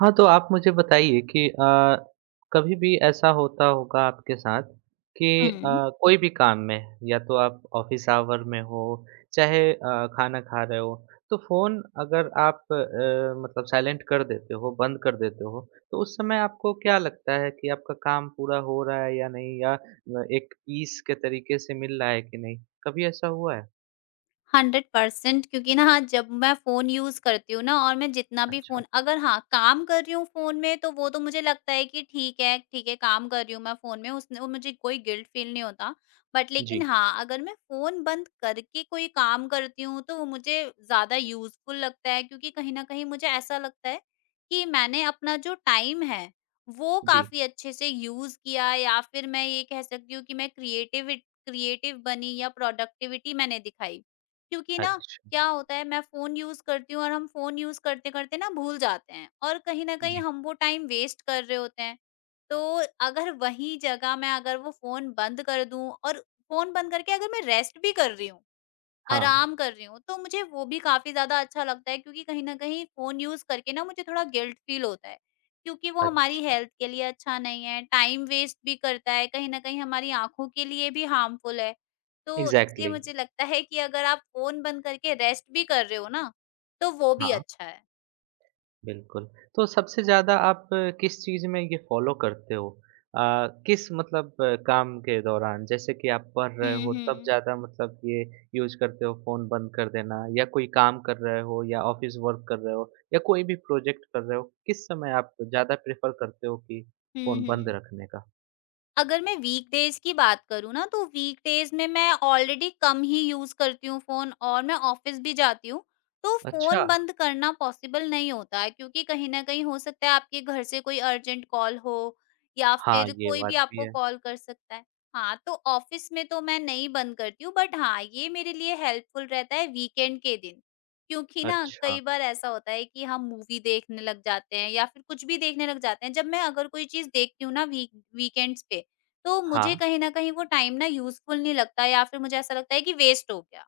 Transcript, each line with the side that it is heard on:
right: हाँ, तो आप मुझे बताइए कि कभी भी ऐसा होता होगा आपके साथ कि
left: Hmm.
right: कोई भी काम में या तो आप ऑफ़िस आवर में हो, चाहे खाना खा रहे हो, तो फ़ोन अगर आप मतलब साइलेंट कर देते हो, बंद कर देते हो, तो उस समय आपको क्या लगता है कि आपका काम पूरा हो रहा है या नहीं या एक पीस के तरीके से मिल रहा है कि नहीं? कभी ऐसा हुआ है?
left: 100% क्योंकि ना हाँ, जब मैं फ़ोन यूज़ करती हूँ ना और मैं जितना भी
right: अच्छा।
left: फ़ोन अगर हाँ, काम कर रही हूँ फ़ोन में तो वो तो मुझे लगता है कि ठीक है काम कर रही हूँ मैं फ़ोन में उसने वो मुझे कोई गिल्ट फ़ील नहीं होता। बट
right: जी,
left: लेकिन हाँ, अगर मैं फ़ोन बंद करके कोई काम करती हूँ तो वो मुझे ज़्यादा यूज़फुल लगता है क्योंकि कहीं न कहीं मुझे ऐसा लगता है कि मैंने अपना जो टाइम है, वो
right: जी।
left: काफ़ी अच्छे से यूज़ किया या फिर मैं ये कह सकती हूँ कि मैं क्रिएटिव बनी या प्रोडक्टिविटी मैंने दिखाई। क्योंकि ना
right: अच्छा।
left: क्या होता है मैं फ़ोन यूज़ करती हूँ और हम फ़ोन यूज़ करते-करते ना भूल जाते हैं और कहीं न कहीं
right: जी।
left: हम वो टाइम वेस्ट कर रहे होते हैं। तो अगर वही जगह मैं अगर वो फ़ोन बंद कर दूँ और फ़ोन बंद करके अगर मैं रेस्ट भी कर रही हूँ,
right: हाँ।
left: आराम कर रही हूँ, तो मुझे वो भी काफ़ी ज़्यादा अच्छा लगता है क्योंकि कहीं न कहीं फ़ोन यूज़ करके ना मुझे थोड़ा गिल्ट फ़ील होता है, क्योंकि वो हमारी
right: अच्छा।
left: हेल्थ के लिए अच्छा नहीं है, टाइम वेस्ट भी करता है, कहीं न कहीं हमारी आँखों के लिए भी हार्मफुल है। तो इसलिए
right: एग्ज़ैक्टली।
left: मुझे लगता है कि अगर आप फ़ोन बंद करके रेस्ट भी कर रहे हो ना, तो वो भी
right: हाँ।
left: अच्छा है।
right: बिल्कुल। तो सबसे ज़्यादा आप किस चीज़ में ये फ़ॉलो करते हो? अ, किस मतलब काम के दौरान? जैसे कि आप पढ़ रहे
left: हुँ,
right: हो तब
left: हुँ।
right: ज़्यादा मतलब ये यूज़ करते हो फ़ोन बंद कर देना या कोई काम कर रहे हो या ऑफ़िस वर्क कर रहे हो या कोई भी प्रोजेक्ट कर रहे हो, किस समय आप ज़्यादा प्रेफ़र करते हो कि
left: हुँ,
right: फ़ोन बंद
left: हुँ।
right: रखने का?
left: अगर मैं वीकडेज़ की बात करूँ ना, तो वीकडेज़ में मैं ऑलरेडी कम ही यूज़ करती हूँ फ़ोन और मैं ऑफ़िस भी जाती हूँ, तो
right: अच्छा।
left: फ़ोन बंद करना पॉसिबल नहीं होता है क्योंकि कहीं न कहीं हो सकता है आपके घर से कोई अर्जेंट कॉल हो या
right: हाँ,
left: फिर
right: ये
left: कोई भी
right: बात भी
left: आपको
right: है।
left: कॉल कर सकता है। हाँ, तो ऑफ़िस में तो मैं नहीं बंद करती हूँ बट हाँ, ये मेरे लिए हेल्पफुल रहता है वीकेंड के दिन, क्योंकि ना
right: अच्छा।
left: कई बार ऐसा होता है कि हम मूवी देखने लग जाते हैं या फिर कुछ भी देखने लग जाते हैं। जब मैं अगर कोई चीज़ देखती हूँ ना वीकेंड्स पे, तो मुझे
right: हाँ,
left: कहीं न कहीं वो टाइम ना यूज़फुल नहीं लगता या फिर मुझे ऐसा लगता है कि वेस्ट हो गया।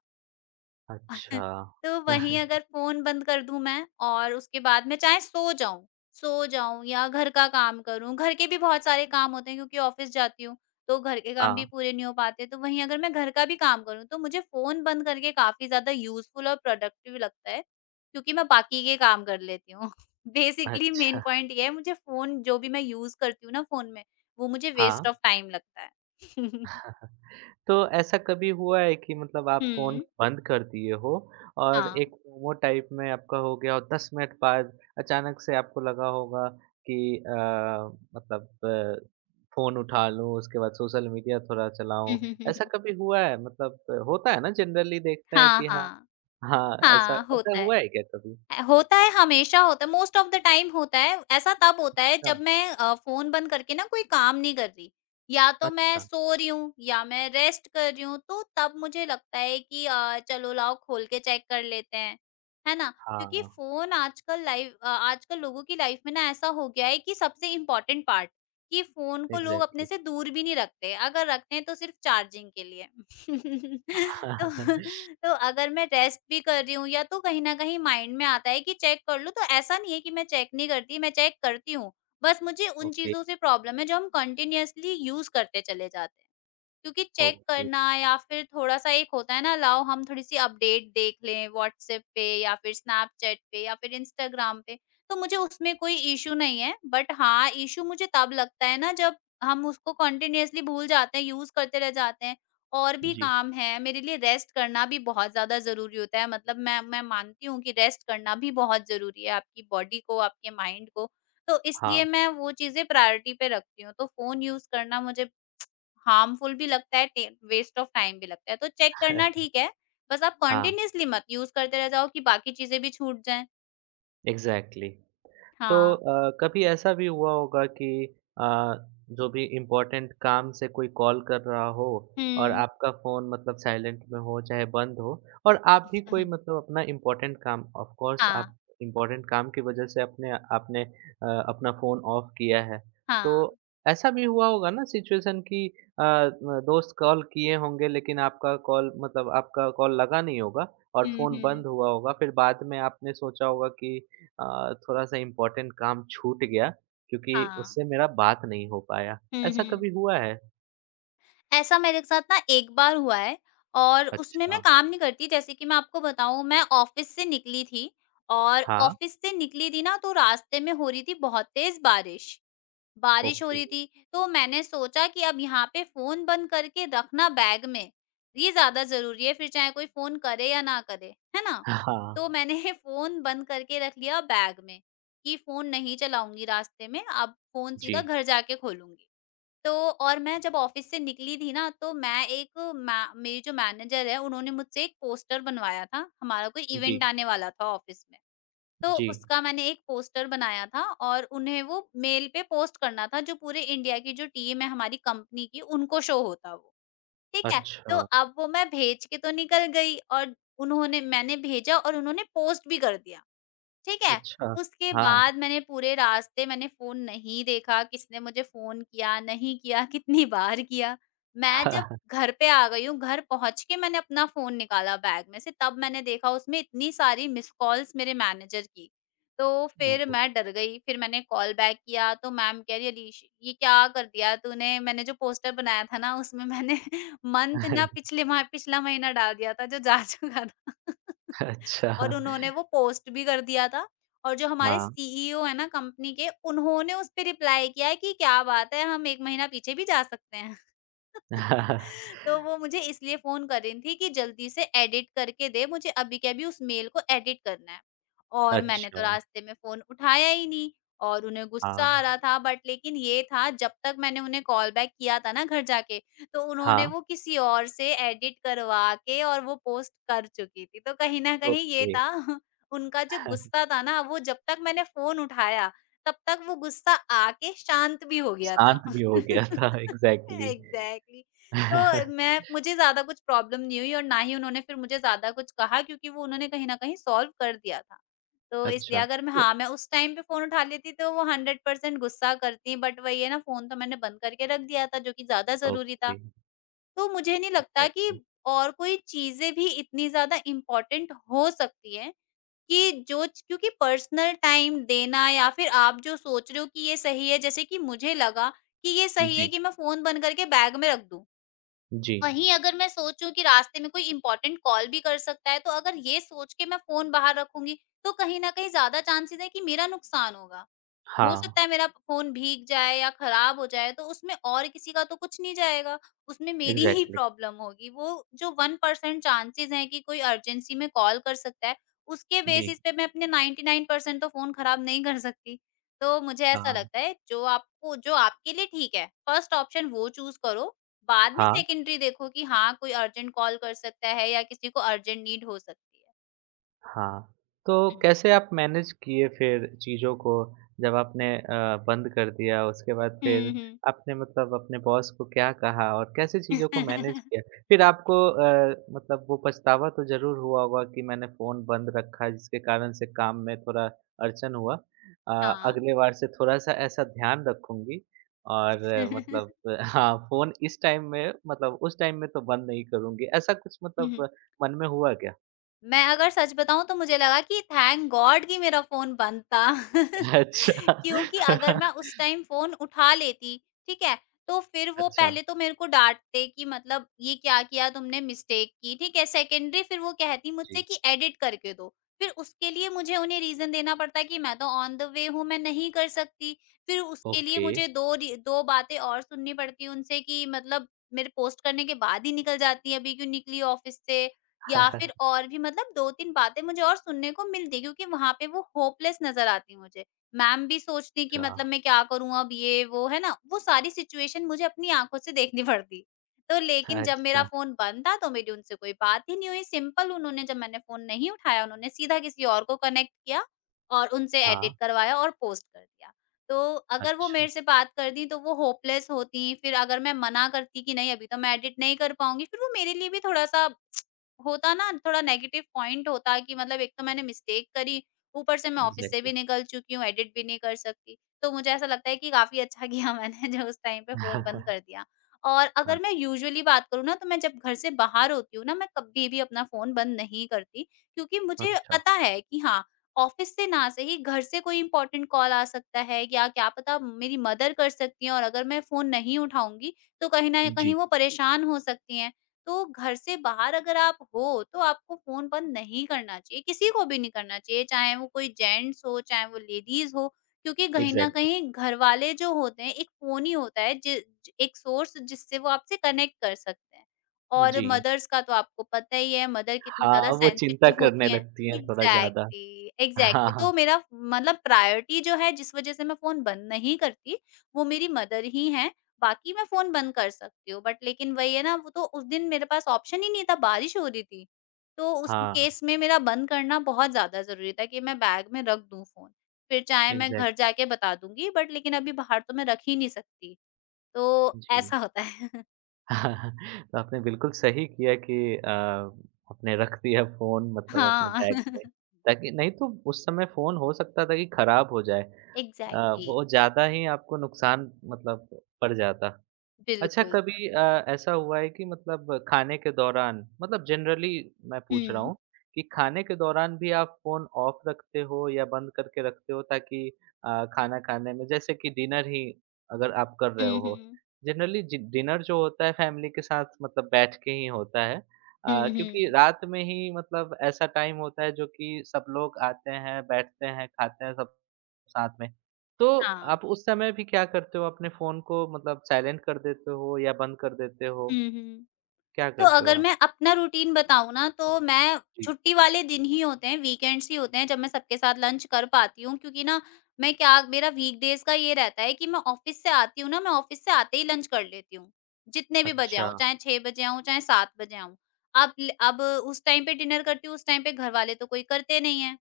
right: अच्छा।
left: तो वहीं अगर फ़ोन बंद कर दूँ मैं और उसके बाद मैं चाहे सो जाऊँ या घर का काम करूँ, घर के भी बहुत सारे काम होते हैं क्योंकि ऑफ़िस जाती हूँ, तो घर के काम
right: हाँ,
left: भी पूरे नहीं हो पाते, तो वहीं अगर मैं घर का भी काम करूँ, तो मुझे फ़ोन बंद करके काफ़ी ज़्यादा यूज़फुल और प्रोडक्टिव लगता है, क्योंकि मैं बाकी के काम कर लेती हूँ। बेसिकली मेन
right: अच्छा।
left: पॉइंट ये है मुझे फ़ोन जो भी मैं यूज़ करती हूँ ना फ़ोन में, वो मुझे वेस्ट
right: हाँ।
left: ऑफ टाइम लगता है।
right: तो ऐसा कभी हुआ है कि मतलब आप फ़ोन
left: हुँ,
right: बंद कर दिए हो और
left: हाँ।
right: एक मोमो टाइप में आपका हो गया और 10 मिनट बाद अचानक से आपको लगा होगा कि अ, मतलब फ़ोन उठा लूँ, उसके बाद सोशल मीडिया थोड़ा
left: हुँ,
right: चलाऊँ,
left: हुँ, हुँ,
right: ऐसा
left: हुँ।
right: कभी हुआ है? मतलब होता है ना जनरली देखते हैं
left: हाँ,
right: कि हाँ
left: हाँ।
right: हाँ, ऐसा
left: हाँ,
right: ऐसा
left: होता है।
right: हुआ है क्या कभी?
left: होता है, हमेशा होता है, मोस्ट ऑफ द टाइम होता है। ऐसा तब होता है
right: अच्छा,
left: जब मैं फ़ोन बंद करके ना कोई काम नहीं कर रही, या तो मैं
right: अच्छा,
left: सो रही हूँ या मैं रेस्ट कर रही हूँ, तो तब मुझे लगता है कि चलो लाओ खोल के चेक कर लेते हैं, है ना? क्योंकि
right: हाँ,
left: फ़ोन आजकल आजकल लोगों की लाइफ़ में ना ऐसा हो गया है कि सबसे इम्पोर्टेंट पार्ट, कि फ़ोन को लोग अपने
right: एग्ज़ैक्टली
left: से दूर भी नहीं रखते, अगर रखते हैं तो सिर्फ़ चार्जिंग के लिए। तो तो अगर मैं रेस्ट भी कर रही हूँ या तो कहीं न कहीं माइंड में आता है कि चेक कर लूँ, तो ऐसा नहीं है कि मैं चेक नहीं करती, मैं चेक करती हूँ। बस मुझे उन
right: ओके,
left: चीज़ों से प्रॉब्लम है जो हम कंटीन्यूअसली यूज़ करते चले जाते हैं। क्योंकि चेक
right: ओके,
left: करना या फिर थोड़ा-सा एक होता है ना लाओ हम थोड़ी-सी अपडेट देख लें व्हाट्सएप पे या फिर स्नैपचैट पे या फिर इंस्टाग्राम पे, तो मुझे उसमें कोई इश्यू नहीं है। बट हाँ, इश्यू मुझे तब लगता है ना जब हम उसको कंटीन्यूअसली भूल जाते हैं, यूज़ करते रह जाते हैं। और भी
right: जी,
left: काम है, मेरे लिए रेस्ट करना भी बहुत ज़्यादा ज़रूरी होता है। मतलब मैं मानती हूँ कि रेस्ट करना भी बहुत ज़रूरी है आपकी बॉडी को, आपके माइंड को। तो
right: हाँ,
left: इसलिए मैं वो चीज़ें प्रायोरिटी पे रखती हूँ। तो फ़ोन यूज़ करना मुझे हार्मफुल भी लगता है, टे वेस्ट ऑफ टाइम भी लगता है, तो चेक करना ठीक है, बस आप
right: हाँ,
left: कंटीन्यूअसली मत यूज़ करते रह जाओ कि बाकी चीज़ें भी छूट जाएँ।
right: एग्ज़ैक्टली। तो
left: हाँ,
right: कभी ऐसा भी हुआ होगा कि अ, जो भी इम्पोर्टेंट काम से कोई कॉल कर रहा हो और
left: हुँ।
right: आपका फ़ोन मतलब साइलेंट में हो चाहे बंद हो और आप भी कोई मतलब अपना इम्पोर्टेंट काम ऑफ़ कोर्स
left: हाँ,
right: आप इम्पोर्टेंट काम की वजह से अपने आपने अपना फ़ोन ऑफ़ किया है।
left: हाँ,
right: तो ऐसा भी हुआ होगा ना सिचुएशन कि अ, म दोस्त कॉल किए होंगे लेकिन आपका कॉल मतलब आपका कॉल लगा नहीं होगा और
left: हुँ,
right: फ़ोन
left: हुँ,
right: बंद हुआ होगा। फिर बाद में आपने सोचा होगा कि थोड़ा-सा इम्पोर्टेंट काम छूट गया क्योंकि
left: हाँ,
right: उससे मेरा बात नहीं हो पाया।
left: हुँ,
right: ऐसा
left: हुँ।
right: कभी हुआ है?
left: ऐसा मेरे साथ ना एक बार हुआ है और उसमें
right: अच्छा।
left: मैं काम नहीं करती, जैसे कि मैं आपको बताऊँ मैं ऑफ़िस से निकली थी और
right: हाँ,
left: ऑफ़िस से निकली थी ना तो रास्ते में हो रही थी बहुत तेज़ बारिश। बारिश हो
right: ओके।
left: रही थी, तो मैंने सोचा कि अब यहाँ पे फ़ोन बंद करके रखना बैग में, ये ज़्यादा ज़रूरी है, फिर चाहे कोई फ़ोन करे या ना करे, है ना?
right: हाँ,
left: तो मैंने फ़ोन बंद करके रख लिया बैग में, कि फ़ोन नहीं चलाऊँगी रास्ते में, अब फ़ोन सीधा
right: जी,
left: घर जाके खोलूँगी। तो और मैं जब ऑफ़िस से निकली थी ना, तो मैं एक मै मेरी जो मैनेजर है, उन्होंने मुझसे एक पोस्टर बनवाया था, हमारा कोई
right: जी,
left: इवेंट आने वाला था ऑफ़िस में। तो
right: जी।
left: उसका मैंने एक पोस्टर बनाया था और उन्हें वो मेल पे पोस्ट करना था, जो पूरे इंडिया की जो टीम है हमारी कंपनी की उनको शो होता वो, ठीक है? तो
right: अच्छा,
left: अब वो मैं भेज के तो निकल गई और उन्होंने मैंने भेजा और उन्होंने पोस्ट भी कर दिया। ठीक है?
right: अच्छा।
left: उसके
right: हाँ।
left: बाद मैंने पूरे रास्ते मैंने फ़ोन नहीं देखा, किसने मुझे फ़ोन किया, नहीं किया, कितनी बार किया। मैं जब घर पे आ गई हूँ, घर पहुँच के मैंने अपना फ़ोन निकाला बैग में से, तब मैंने देखा उसमें इतनी सारी मिस्ड कॉल्स मेरे मैनेजर की। तो फिर
right: ओह!
left: मैं डर गई, फिर मैंने कॉल बैक किया, तो मैम कह रही, "अलीश, ये क्या कर दिया तूने? मैंने जो पोस्टर बनाया था ना, उसमें मैंने मंथ ना पिछले माह पिछला महीना डाल दिया था, जो जा चुका था।"
right: अच्छा,
left: और उन्होंने वो पोस्ट भी कर दिया था और जो हमारे
right: हाँ।
left: सीईओ हैं ना कंपनी के, उन्होंने उस पे रिप्लाई किया है कि क्या बात है! हम 1 महीना पीछे भी जा सकते हैं। तो वो मुझे इसलिए फ़ोन कर रही थी कि जल्दी से एडिट करके दे, मुझे अभी के अभी उस मेल को एडिट करना है। और मैंने तो
right: अच्छा,
left: रास्ते में फ़ोन उठाया ही नहीं और उन्हें गुस्सा आ
right: हाँ,
left: रहा था बट लेकिन ये था जब तक मैंने उन्हें कॉल बैक किया था ना घर जाके, तो उन्होंने
right: हाँ,
left: वो किसी और से एडिट करवा के और वो पोस्ट कर चुकी थी। तो कहीं न कहीं ये
right: ओके।
left: था। उनका जो गुस्सा था ना वो जब तक मैंने फ़ोन उठाया, तब तक वो गुस्सा आके शांत भी हो गया था।
right: शांत भी हो गया था एग्ज़ैक्टली।
left: एग्ज़ैक्टली तो मैं मुझे ज़्यादा कुछ प्रॉब्लम नहीं हुई और ना ही उन्होंने फिर मुझे ज़्यादा कुछ कहा क्योंकि वो उन्होंने कहीं न कहीं सॉल्व कर दिया था। तो इसलिए
right: अच्छा,
left: अगर मैं
right: तो
left: हाँ, मैं उस टाइम पे फ़ोन उठा लेती तो वो 100% गुस्सा करतीं बट वही है ना फ़ोन तो मैंने बंद करके रख दिया था जो कि ज़्यादा ज़रूरी था।
right: ओके,
left: तो मुझे नहीं लगता कि
right: एग्ज़ैक्टली।
left: और कोई चीज़ें भी इतनी ज़्यादा इम्पोर्टेंट हो सकती हैं कि जो च क्योंकि पर्सनल टाइम देना या फिर आप जो सोच रहे हो कि ये सही है, जैसे कि मुझे लगा कि ये सही है
right: जी,
left: कि मैं फ़ोन बंद करके बैग में रख दूँ।
right: जी।
left: वहीं अगर मैं सोचूँ कि रास्ते में कोई इम्पोर्टेंट कॉल भी कर सकता है, तो अगर ये सोच के मैं फ़ोन बाहर रखूँगी, तो कहीं न कहीं ज़्यादा चांसेज़ है कि मेरा नुकसान होगा। हो
right: हाँ,
left: सकता है मेरा फ़ोन भीग जाए या खराब हो जाए, तो उसमें और किसी का तो कुछ नहीं जाएगा, उसमें मेरी ही
right: एग्ज़ैक्टली।
left: प्रॉब्लम होगी। वो जो 1% चांसेज़ हैं कि कोई अर्जेंसी में कॉल कर सकता है, उसके
right: जी।
left: बेसिस पे मैं अपने 99% तो फ़ोन खराब नहीं कर सकती। तो मुझे ऐसा
right: हाँ,
left: लगता है, जो आपको जो आपके लिए ठीक है, फर्स्ट ऑप्शन वो चूज़ करो बाद में
right: हाँ,
left: सेकेंडरी देखो कि हाँ, कोई अर्जेंट कॉल कर सकता है या किसी को अर्जेंट नीड हो सकती है।
right: हाँ। तो
left: हुँ।
right: कैसे आप मैनेज किए फिर चीज़ों को जब आपने बंद कर दिया उसके बाद फिर
left: हुँ, हुँ।
right: आपने मतलब अपने बॉस को क्या कहा और कैसे चीज़ों को मैनेज किया? फिर आपको मतलब वो पछतावा तो ज़रूर हुआ होगा कि मैंने फ़ोन बंद रखा जिसके कारण से काम में थोड़ा अड़चन हुआ।
left: हाँ।
right: अगली बार से थोड़ा-सा ऐसा ध्यान रखूँगी और मतलब हाँ, फ़ोन इस टाइम में मतलब उस टाइम में तो बंद नहीं करूँगी। ऐसा कुछ
left: हुँ,
right: मतलब
left: हुँ।
right: मन में हुआ क्या?
left: मैं अगर सच बताऊँ तो मुझे लगा कि थैंक गॉड कि मेरा फ़ोन बंद था।
right: अच्छा।
left: क्योंकि अगर मैं उस टाइम फ़ोन उठा लेती, ठीक है? तो फिर वो
right: अच्छा,
left: पहले तो मेरे को डाँटते कि मतलब ये क्या किया तुमने मिस्टेक की, ठीक है? सेकेंडरी फिर वो कहती मुझसे
right: जी,
left: कि एडिट करके दो। फिर उसके लिए मुझे उन्हें रीज़न देना पड़ता है कि मैं तो ऑन द वे हूँ, मैं नहीं कर सकती। फिर उसके लिए
right: ओके।
left: मुझे 2 बातें और सुननी पड़ती हैं उनसे कि मतलब मेरे पोस्ट करने के बाद ही निकल जाती है, अभी क्यों निकली ऑफ़िस से? या फिर और भी मतलब 2-3 बातें मुझे और सुनने को मिलती क्योंकि वहाँ पे वो होपलेस नज़र आती मुझे। मैम भी सोचती कि
right: अच्छा,
left: मतलब मैं क्या करूँ अब ये वो, है ना? वो सारी सिचुएशन मुझे अपनी आँखों से देखनी पड़ती। तो लेकिन जब मेरा
right: अच्छा,
left: फ़ोन बंद था तो मेरी उनसे कोई बात ही नहीं हुई, सिंपल उन्होंने जब मैंने फ़ोन नहीं उठाया उन्होंने सीधा किसी और को कनेक्ट किया और उनसे
right: हाँ,
left: एडिट करवाया और पोस्ट कर दिया। तो अगर वो
right: अच्छा,
left: मेरे से बात करतीं तो वो होपलेस होतीं, फिर अगर मैं मना करती कि नहीं अभी तो मैं एडिट नहीं कर पाऊँगी, फिर वो मेरे लिए भी थोड़ा-सा होता ना थोड़ा नेगेटिव पॉइंट होता कि मतलब एक तो मैंने मिस्टेक करी, ऊपर से मैं ऑफिस से
right: एग्ज़ैक्टली।
left: भी निकल चुकी हूँ, एडिट भी नहीं कर सकती। तो मुझे ऐसा लगता है कि काफ़ी अच्छा किया मैंने जो उस टाइम पे फ़ोन बंद कर दिया। और
right: हाँ,
left: अगर मैं यूजुअली बात करूँ ना तो मैं जब घर से बाहर होती हूँ ना, मैं कभी भी अपना फ़ोन बंद नहीं करती क्योंकि मुझे
right: अच्छा,
left: पता है कि हाँ, ऑफिस से ना सही घर से कोई इम्पोर्टेंट कॉल आ सकता है या क्या पता मेरी मदर कर सकती हैं और अगर मैं फ़ोन नहीं उठाऊँगी, तो कहीं न कहीं
right: जी,
left: वो परेशान हो सकती हैं। तो घर से बाहर अगर आप हो, तो आपको फ़ोन बंद नहीं करना चाहिए, किसी को भी नहीं करना चाहिए, चाहे वो कोई जेंट्स हो, चाहे वो लेडीज़ हो, क्योंकि कहीं न
right: एग्ज़ैक्टली,
left: कहीं घरवाले जो होते हैं, एक फ़ोन ही होता है जि ज एक सोर्स जिससे वो आपसे कनेक्ट कर सकते हैं। और
right: जी।
left: मदर्स का तो आपको पता ही है, मदर कितनी
right: हाँ,
left: ज़्यादा
right: वो चिंता
left: सेंसिटिव
right: करने
left: होती हैं।
right: लगती हैं थोड़ा ज़्यादा।
left: एग्ज़ैक्टली,
right: हाँ,
left: एग्ज़ैक्टली
right: हाँ,
left: तो मेरा मतलब प्रायोरिटी जो है, जिस वज़ह से मैं फ़ोन बंद नहीं करती, वो मेरी मदर ही हैं। बाकी मैं फ़ोन बंद कर सकती हूँ बट लेकिन वही है ना वो तो उस दिन मेरे पास ऑप्शन ही नहीं था, बारिश हो रही थी। तो उस
right: हाँ,
left: केस में मेरा बंद करना बहुत ज़्यादा ज़रूरी था कि मैं बैग में रख दूँ फ़ोन। फिर चाहे मैं
right: एग्ज़ैक्ट
left: घर जाके बता दूँगी बट लेकिन अभी बाहर तो मैं रख ही नहीं सकती। तो
right: जी।
left: ऐसा होता है।
right: हाँ, तो आपने बिल्कुल सही किया कि आपने रख दिया फ़ोन मतलब अपने
left: हाँ।
right: बैग में, ताकि नहीं तो उस समय फ़ोन हो सकता था कि खराब हो जाए।
left: एग्ज़ैक्टली
right: बहुत ज़्यादा ही आपको नुकसान मतलब पड़ जाता। अच्छा
left: बिल्कुल।
right: कभी ऐसा हुआ है कि मतलब खाने के दौरान मतलब जनरली मैं पूछ रहा
left: हुँ।
right: हूँ कि खाने के दौरान भी आप फ़ोन ऑफ रखते हो या बंद करके रखते हो ताकि खाना खाने में जैसे कि डिनर ही अगर आप कर रहे
left: हुँ,
right: हो
left: हुँ।
right: जनरली जि डिनर जो होता है फैमिली के साथ मतलब बैठ के ही होता है
left: हुँ,
right: क्योंकि
left: हुँ।
right: रात में ही मतलब ऐसा टाइम होता है जो कि सब लोग आते हैं, बैठते हैं, खाते हैं सब साथ में। तो
left: हाँ।
right: आप उस समय भी क्या करते हो? अपने फ़ोन को मतलब साइलेंट कर देते हो या बंद कर देते हो?
left: हुँ, हुँ।
right: क्या
left: तो
right: करते हो
left: अगर
right: आप?
left: मैं अपना रूटीन बताऊँ ना, तो मैं
right: जी।
left: छुट्टी वाले दिन ही होते हैं, वीकेंड्स ही होते हैं जब मैं सबके साथ लंच कर पाती हूँ क्योंकि ना मैं क्या मेरा वीकडेज़ का ये रहता है कि मैं ऑफ़िस से आती हूँ ना, मैं ऑफ़िस से आते ही लंच कर लेती हूँ, जितने भी बजे
right: अच्छा।
left: आऊँ, चाहे 6 बजे आऊँ, चाहे 7 बजे आऊँ। अब उस टाइम पे डिनर करती हूँ, उस टाइम पे घरवाले तो कोई करते नहीं है।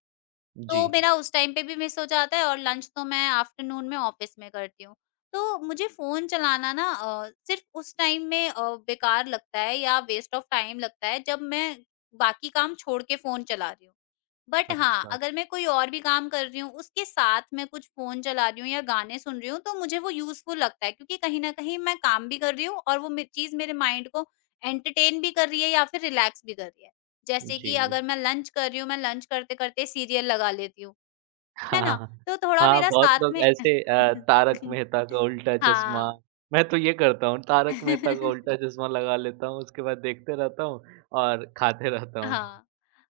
right: जी।
left: तो मेरा उस टाइम पे भी मिस हो जाता है और लंच तो मैं आफ्टरनून में ऑफिस में करती हूँ। तो मुझे फ़ोन चलाना ना सिर्फ़ उस टाइम में बेकार लगता है या वेस्ट ऑफ टाइम लगता है जब मैं बाकी काम छोड़ के फ़ोन चला रही हूँ। बट हाँ,
right: अच्छा।
left: अगर मैं कोई और भी काम कर रही हूँ, उसके साथ मैं कुछ फ़ोन चला रही हूँ या गाने सुन रही हूँ, तो मुझे वो यूज़फुल लगता है क्योंकि कहीं न कहीं मैं काम भी कर रही हूँ और वो मे चीज़ मेरे माइंड को एंटरटेन भी कर रही है या फिर रिलैक्स भी कर रही है। जैसे
right: जी।
left: कि अगर मैं लंच कर रही हूँ, मैं लंच करते-करते सीरियल लगा लेती हूँ, है
right: हाँ।
left: ना? तो थोड़ा
right: हाँ,
left: मेरा
right: बहुत
left: साथ
right: लोग
left: में
right: ऐसे तारक मेहता का उल्टा चश्मा
left: हाँ।
right: मैं तो ये करता हूँ, तारक मेहता का उल्टा चश्मा लगा लेता हूँ, उसके बाद देखते रहता हूँ और खाते रहता हूँ।
left: हाँ,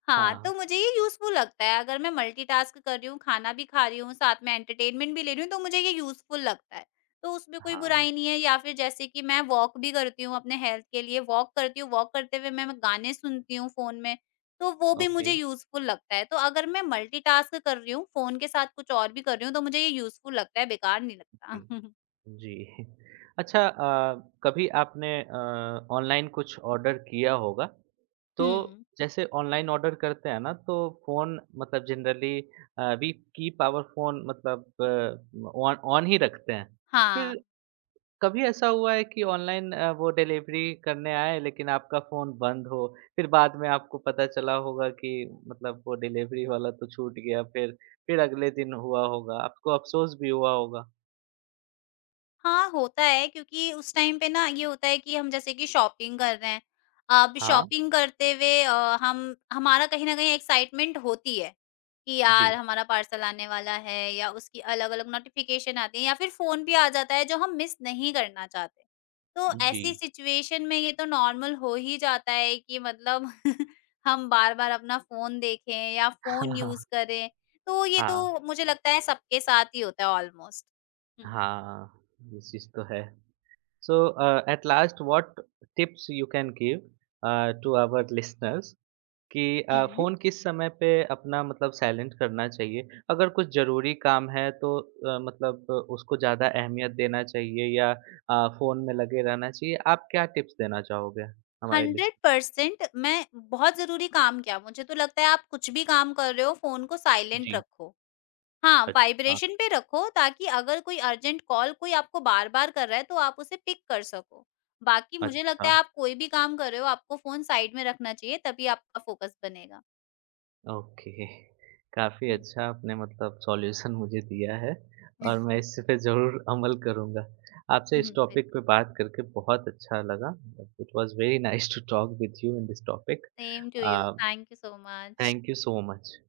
left: हाँ,
right: हाँ।
left: तो मुझे ये यूज़फुल लगता है अगर मैं मल्टीटास्क कर रही हूँ, खाना भी खा रही हूँ, साथ में एंटरटेनमेंट भी ले रही हूँ, तो मुझे ये यूज़फुल लगता है। तो उसमें कोई
right: हाँ।
left: बुराई नहीं है या फिर जैसे कि मैं वॉक भी करती हूँ अपने हेल्थ के लिए, वॉक करती हूँ, वॉक करते हुए मैं गाने सुनती हूँ फ़ोन में, तो वो भी
right: ओके।
left: मुझे यूज़फुल लगता है। तो अगर मैं मल्टीटास्क कर रही हूँ, फ़ोन के साथ कुछ और भी कर रही हूँ, तो मुझे ये यूज़फुल लगता है, बेकार नहीं
right: जी,
left: लगता।
right: जी। अच्छा कभी आपने ऑनलाइन कुछ ऑर्डर किया होगा, तो
left: हुँ।
right: जैसे ऑनलाइन ऑर्डर करते हैं ना तो फ़ोन मतलब generally we keep our phone मतलब ऑन ऑन ही रखते हैं। फिर
left: हाँ,
right: कभी ऐसा हुआ है कि ऑनलाइन वो डिलीवरी करने आए लेकिन आपका फ़ोन बंद हो, फिर बाद में आपको पता चला होगा कि मतलब वो डिलीवरी वाला तो छूट गया फिर अगले दिन हुआ होगा, आपको अफ़सोस भी हुआ होगा?
left: हाँ, होता है क्योंकि उस टाइम पे ना ये होता है कि हम जैसे कि शॉपिंग कर रहे हैं। अब
right: हाँ।
left: शॉपिंग करते हुए हम हमारा कहीं न कहीं एक्साइटमेंट होती है, कि यार
right: जी,
left: हमारा पार्सल आने वाला है या उसकी अलग-अलग नोटिफ़िकेशन आती है या फिर फ़ोन भी आ जाता है जो हम मिस नहीं करना चाहते। तो
right: जी।
left: ऐसी सिचुएशन में ये तो नॉर्मल हो ही जाता है कि मतलब हम बार-बार अपना फ़ोन देखें या फ़ोन
right: हाँ,
left: यूज़ करें। तो ये
right: हाँ,
left: तो मुझे लगता है सबके साथ ही होता है ऑलमोस्ट। हुँ,
right: हाँ,
left: हुँ।
right: हाँ, ये चीज़ तो है। So, at last what tips you can give to our listeners कि
left: हुँ।
right: फ़ोन किस समय पे अपना मतलब साइलेंट करना चाहिए? अगर कुछ ज़रूरी काम है तो मतलब उसको ज़्यादा अहमियत देना चाहिए या फ़ोन में लगे रहना चाहिए? आप क्या टिप्स देना चाहोगे हमारे लिस्ट
left: 100% मैं बहुत ज़रूरी काम क्या, मुझे तो लगता है आप कुछ भी काम कर रहे हो फ़ोन को साइलेंट
right: जी,
left: रखो। हाँ,
right: अच्छा,
left: वाइब्रेशन पे रखो ताकि अगर कोई अर्जेंट कॉल कोई आपको बार-बार कर रहा है तो आप उसे पिक कर सको। बाकी मुझे लगता
right: अच्छा।
left: है आप कोई भी काम कर रहे हो आपको फ़ोन साइड में रखना चाहिए तभी आपका फ़ोकस बनेगा।
right: ओके। काफ़ी
left: हुँ।
right: अच्छा आपने मतलब सॉल्यूशन मुझे दिया है और मैं इस पे ज़रूर अमल करूँगा। आपसे इस
left: बिल्कुल,
right: टॉपिक पे बात करके बहुत अच्छा लगा। It was very nice to talk with you in this topic.
left: Same to
right: uh,
left: you, thank you so much.
right: Thank you so much.